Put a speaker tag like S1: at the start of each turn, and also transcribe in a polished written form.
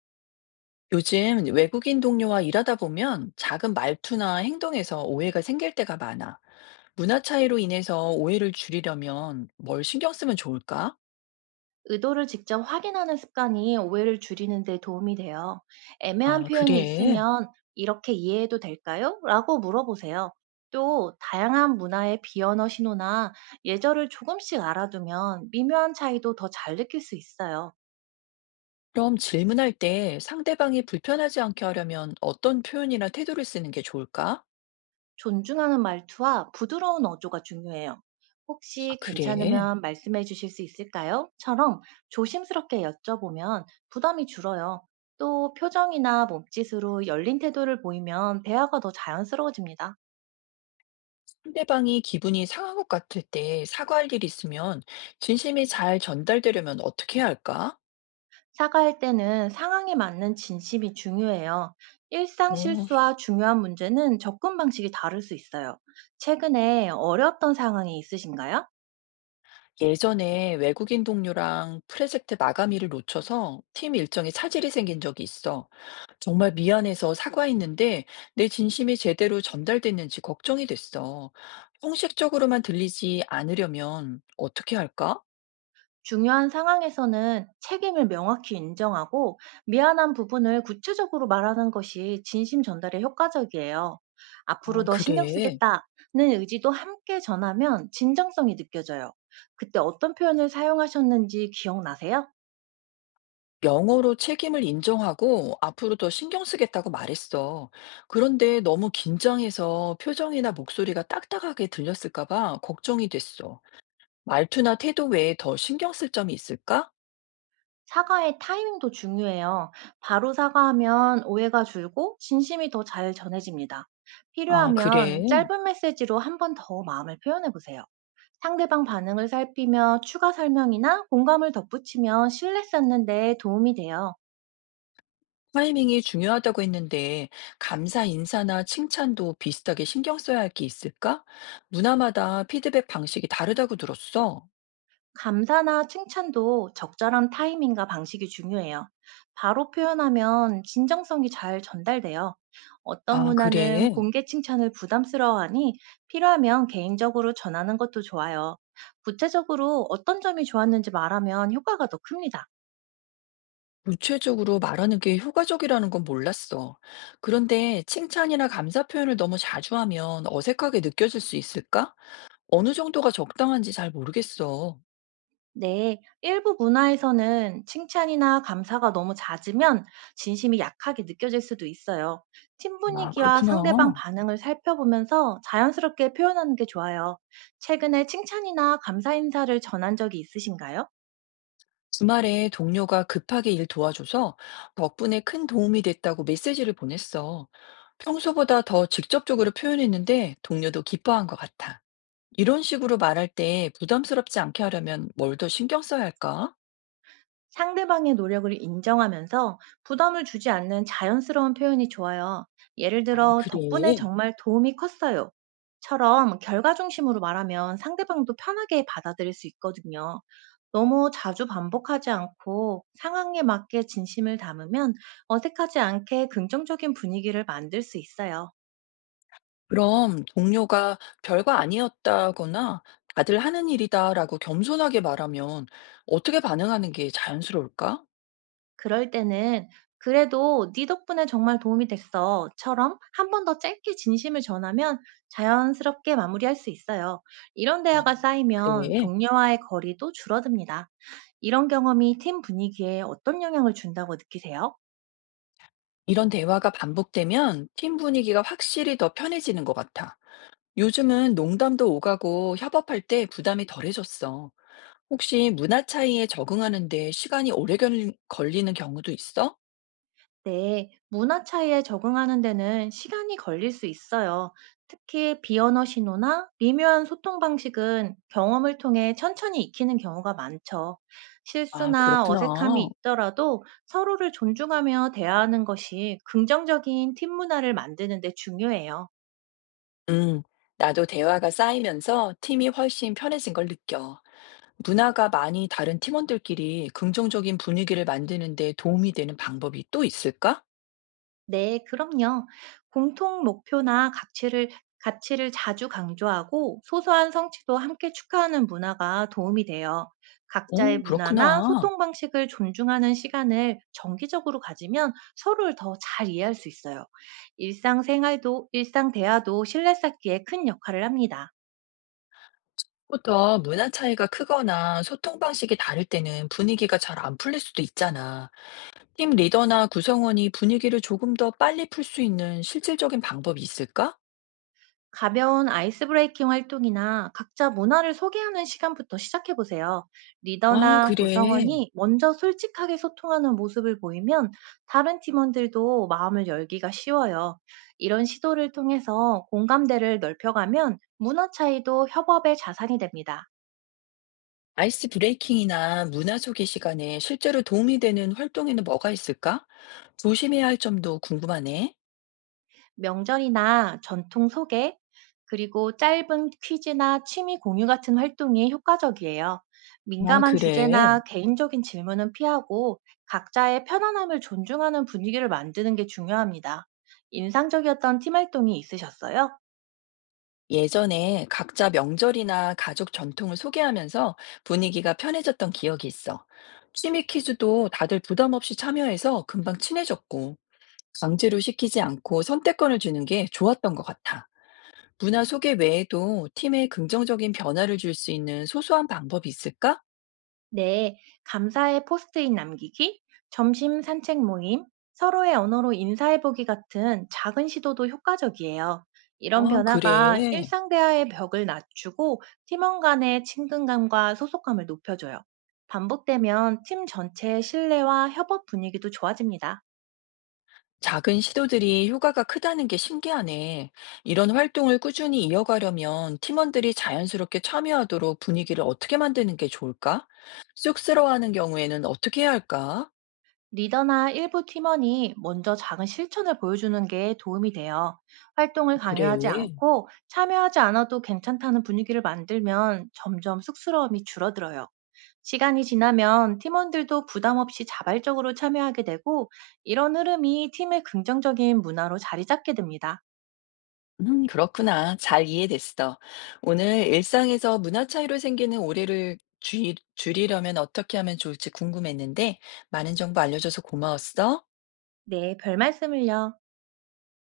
S1: 요즘 외국인 동료와 일하다 보면 작은 말투나 행동에서 오해가 생길 때가 많아. 문화 차이로 인해서 오해를 줄이려면 뭘 신경 쓰면 좋을까?
S2: 의도를 직접 확인하는 습관이 오해를 줄이는 데 도움이 돼요. 애매한
S1: 아,
S2: 표현이
S1: 그래.
S2: 있으면 이렇게 이해해도 될까요? 라고 물어보세요. 또 다양한 문화의 비언어 신호나 예절을 조금씩 알아두면 미묘한 차이도 더 잘 느낄 수 있어요.
S1: 그럼 질문할 때 상대방이 불편하지 않게 하려면 어떤 표현이나 태도를 쓰는 게 좋을까?
S2: 존중하는 말투와 부드러운 어조가 중요해요.
S1: 아,
S2: 혹시
S1: 그래.
S2: 괜찮으면 말씀해 주실 수 있을까요? 처럼 조심스럽게 여쭤보면 부담이 줄어요. 또 표정이나 몸짓으로 열린 태도를 보이면 대화가 더 자연스러워집니다.
S1: 상대방이 기분이 상한 것 같을 때 사과할 일이 있으면 진심이 잘 전달되려면 어떻게 해야 할까?
S2: 사과할 때는 상황에 맞는 진심이 중요해요. 일상
S1: 어.
S2: 실수와 중요한 문제는 접근 방식이 다를 수 있어요. 최근에 어려웠던 상황이 있으신가요?
S1: 예전에 외국인 동료랑 프로젝트 마감일을 놓쳐서 팀 일정에 차질이 생긴 적이 있어. 정말 미안해서 사과했는데 내 진심이 제대로 전달됐는지 걱정이 됐어. 형식적으로만 들리지 않으려면 어떻게 할까?
S2: 중요한 상황에서는 책임을 명확히 인정하고 미안한 부분을 구체적으로 말하는 것이 진심 전달에 효과적이에요. 앞으로
S1: 아,
S2: 더 신경
S1: 그래.
S2: 쓰겠다는 의지도 함께 전하면 진정성이 느껴져요. 그때 어떤 표현을 사용하셨는지 기억나세요?
S1: 영어로 책임을 인정하고 앞으로 더 신경 쓰겠다고 말했어. 그런데 너무 긴장해서 표정이나 목소리가 딱딱하게 들렸을까 봐 걱정이 됐어. 말투나 태도 외에 더 신경 쓸 점이 있을까?
S2: 사과의 타이밍도 중요해요. 바로 사과하면 오해가 줄고 진심이 더 잘 전해집니다.
S1: 아, 그래.
S2: 필요하면 짧은 메시지로 한 번 더 마음을 표현해 보세요. 상대방 반응을 살피며 추가 설명이나 공감을 덧붙이면 신뢰 쌓는 데 도움이 돼요.
S1: 타이밍이 중요하다고 했는데, 감사 인사나 칭찬도 비슷하게 신경 써야 할 게 있을까? 문화마다 피드백 방식이 다르다고 들었어.
S2: 감사나 칭찬도 적절한 타이밍과 방식이 중요해요. 바로 표현하면 진정성이 잘 전달돼요. 어떤
S1: 아,
S2: 문화는
S1: 그래.
S2: 공개 칭찬을 부담스러워하니 필요하면 개인적으로 전하는 것도 좋아요. 구체적으로 어떤 점이 좋았는지 말하면 효과가 더 큽니다.
S1: 구체적으로 말하는 게 효과적이라는 건 몰랐어. 그런데 칭찬이나 감사 표현을 너무 자주 하면 어색하게 느껴질 수 있을까? 어느 정도가 적당한지 잘 모르겠어.
S2: 네, 일부 문화에서는 칭찬이나 감사가 너무 잦으면 진심이 약하게 느껴질 수도 있어요. 팀
S1: 아,
S2: 분위기와 상대방
S1: 그렇구나.
S2: 반응을 살펴보면서 자연스럽게 표현하는 게 좋아요. 최근에 칭찬이나 감사 인사를 전한 적이 있으신가요?
S1: 주말에 동료가 급하게 일 도와줘서 덕분에 큰 도움이 됐다고 메시지를 보냈어. 평소보다 더 직접적으로 표현했는데 동료도 기뻐한 것 같아. 이런 식으로 말할 때 부담스럽지 않게 하려면 뭘 더 신경 써야 할까?
S2: 상대방의 노력을 인정하면서 부담을 주지 않는 자연스러운 표현이 좋아요. 예를
S1: 아,
S2: 들어,
S1: 그래.
S2: 덕분에 정말 도움이 컸어요. 처럼 결과 중심으로 말하면 상대방도 편하게 받아들일 수 있거든요. 너무 자주 반복하지 않고 상황에 맞게 진심을 담으면 어색하지 않게 긍정적인 분위기를 만들 수 있어요.
S1: 그럼 동료가 별거 아니었다거나 다들 하는 일이다라고 겸손하게 말하면 어떻게 반응하는 게 자연스러울까?
S2: 그럴 때는 "그래도 네 덕분에 정말 도움이 됐어."처럼 한 번 더 짧게 진심을 전하면 자연스럽게 마무리할 수 있어요. 이런
S1: 아,
S2: 대화가 쌓이면
S1: 그래.
S2: 동료와의 거리도 줄어듭니다. 이런 경험이 팀 분위기에 어떤 영향을 준다고 느끼세요?
S1: 이런 대화가 반복되면 팀 분위기가 확실히 더 편해지는 것 같아. 요즘은 농담도 오가고 협업할 때 부담이 덜해졌어. 혹시 문화 차이에 적응하는데 시간이 오래 걸리는 경우도 있어?
S2: 네, 문화 차이에 적응하는 데는 시간이 걸릴 수 있어요. 특히 비언어 신호나 미묘한 소통 방식은 경험을 통해 천천히 익히는 경우가 많죠.
S1: 아,
S2: 실수나
S1: 그렇구나.
S2: 어색함이 있더라도 서로를 존중하며 대화하는 것이 긍정적인 팀 문화를 만드는 데 중요해요.
S1: 음, 나도 대화가 쌓이면서 팀이 훨씬 편해진 걸 느껴. 문화가 많이 다른 팀원들끼리 긍정적인 분위기를 만드는데 도움이 되는 방법이 또 있을까?
S2: 네, 그럼요. 공통 목표나 가치를 자주 강조하고 소소한 성취도 함께 축하하는 문화가 도움이 돼요. 각자의
S1: 오,
S2: 문화나
S1: 그렇구나.
S2: 소통 방식을 존중하는 시간을 정기적으로 가지면 서로를 더 잘 이해할 수 있어요. 일상 대화도 신뢰 쌓기에 큰 역할을 합니다.
S1: 부터 문화 차이가 크거나 소통 방식이 다를 때는 분위기가 잘 안 풀릴 수도 있잖아. 팀 리더나 구성원이 분위기를 조금 더 빨리 풀 수 있는 실질적인 방법이 있을까?
S2: 가벼운 아이스 브레이킹 활동이나 각자 문화를 소개하는 시간부터 시작해 보세요.
S1: 아,
S2: 리더나
S1: 그래.
S2: 구성원이 먼저 솔직하게 소통하는 모습을 보이면 다른 팀원들도 마음을 열기가 쉬워요. 이런 시도를 통해서 공감대를 넓혀가면 문화 차이도 협업의 자산이 됩니다.
S1: 아이스 브레이킹이나 문화 소개 시간에 실제로 도움이 되는 활동에는 뭐가 있을까? 조심해야 할 점도 궁금하네.
S2: 명절이나 전통 소개, 그리고 짧은 퀴즈나 취미 공유 같은 활동이 효과적이에요.
S1: 아,
S2: 민감한
S1: 그래.
S2: 주제나 개인적인 질문은 피하고 각자의 편안함을 존중하는 분위기를 만드는 게 중요합니다. 인상적이었던 팀 활동이 있으셨어요?
S1: 예전에 각자 명절이나 가족 전통을 소개하면서 분위기가 편해졌던 기억이 있어. 취미 퀴즈도 다들 부담 없이 참여해서 금방 친해졌고, 강제로 시키지 않고 선택권을 주는 게 좋았던 것 같아. 문화 소개 외에도 팀에 긍정적인 변화를 줄 수 있는 소소한 방법이 있을까?
S2: 네, 감사의 포스트잇 남기기, 점심 산책 모임, 서로의 언어로 인사해보기 같은 작은 시도도 효과적이에요. 이런
S1: 아,
S2: 변화가
S1: 그래.
S2: 일상 대화의 벽을 낮추고 팀원 간의 친근감과 소속감을 높여줘요. 반복되면 팀 전체의 신뢰와 협업 분위기도 좋아집니다.
S1: 작은 시도들이 효과가 크다는 게 신기하네. 이런 활동을 꾸준히 이어가려면 팀원들이 자연스럽게 참여하도록 분위기를 어떻게 만드는 게 좋을까? 쑥스러워하는 경우에는 어떻게 해야 할까?
S2: 리더나 일부 팀원이 먼저 작은 실천을 보여주는 게 도움이 돼요. 활동을
S1: 그래.
S2: 강요하지 않고 참여하지 않아도 괜찮다는 분위기를 만들면 점점 쑥스러움이 줄어들어요. 시간이 지나면 팀원들도 부담 없이 자발적으로 참여하게 되고 이런 흐름이 팀의 긍정적인 문화로 자리 잡게 됩니다.
S1: 그렇구나. 잘 이해됐어. 오늘 일상에서 문화 차이로 생기는 오해를 줄이려면 어떻게 하면 좋을지 궁금했는데, 많은 정보 알려줘서 고마웠어.
S2: 네, 별 말씀을요.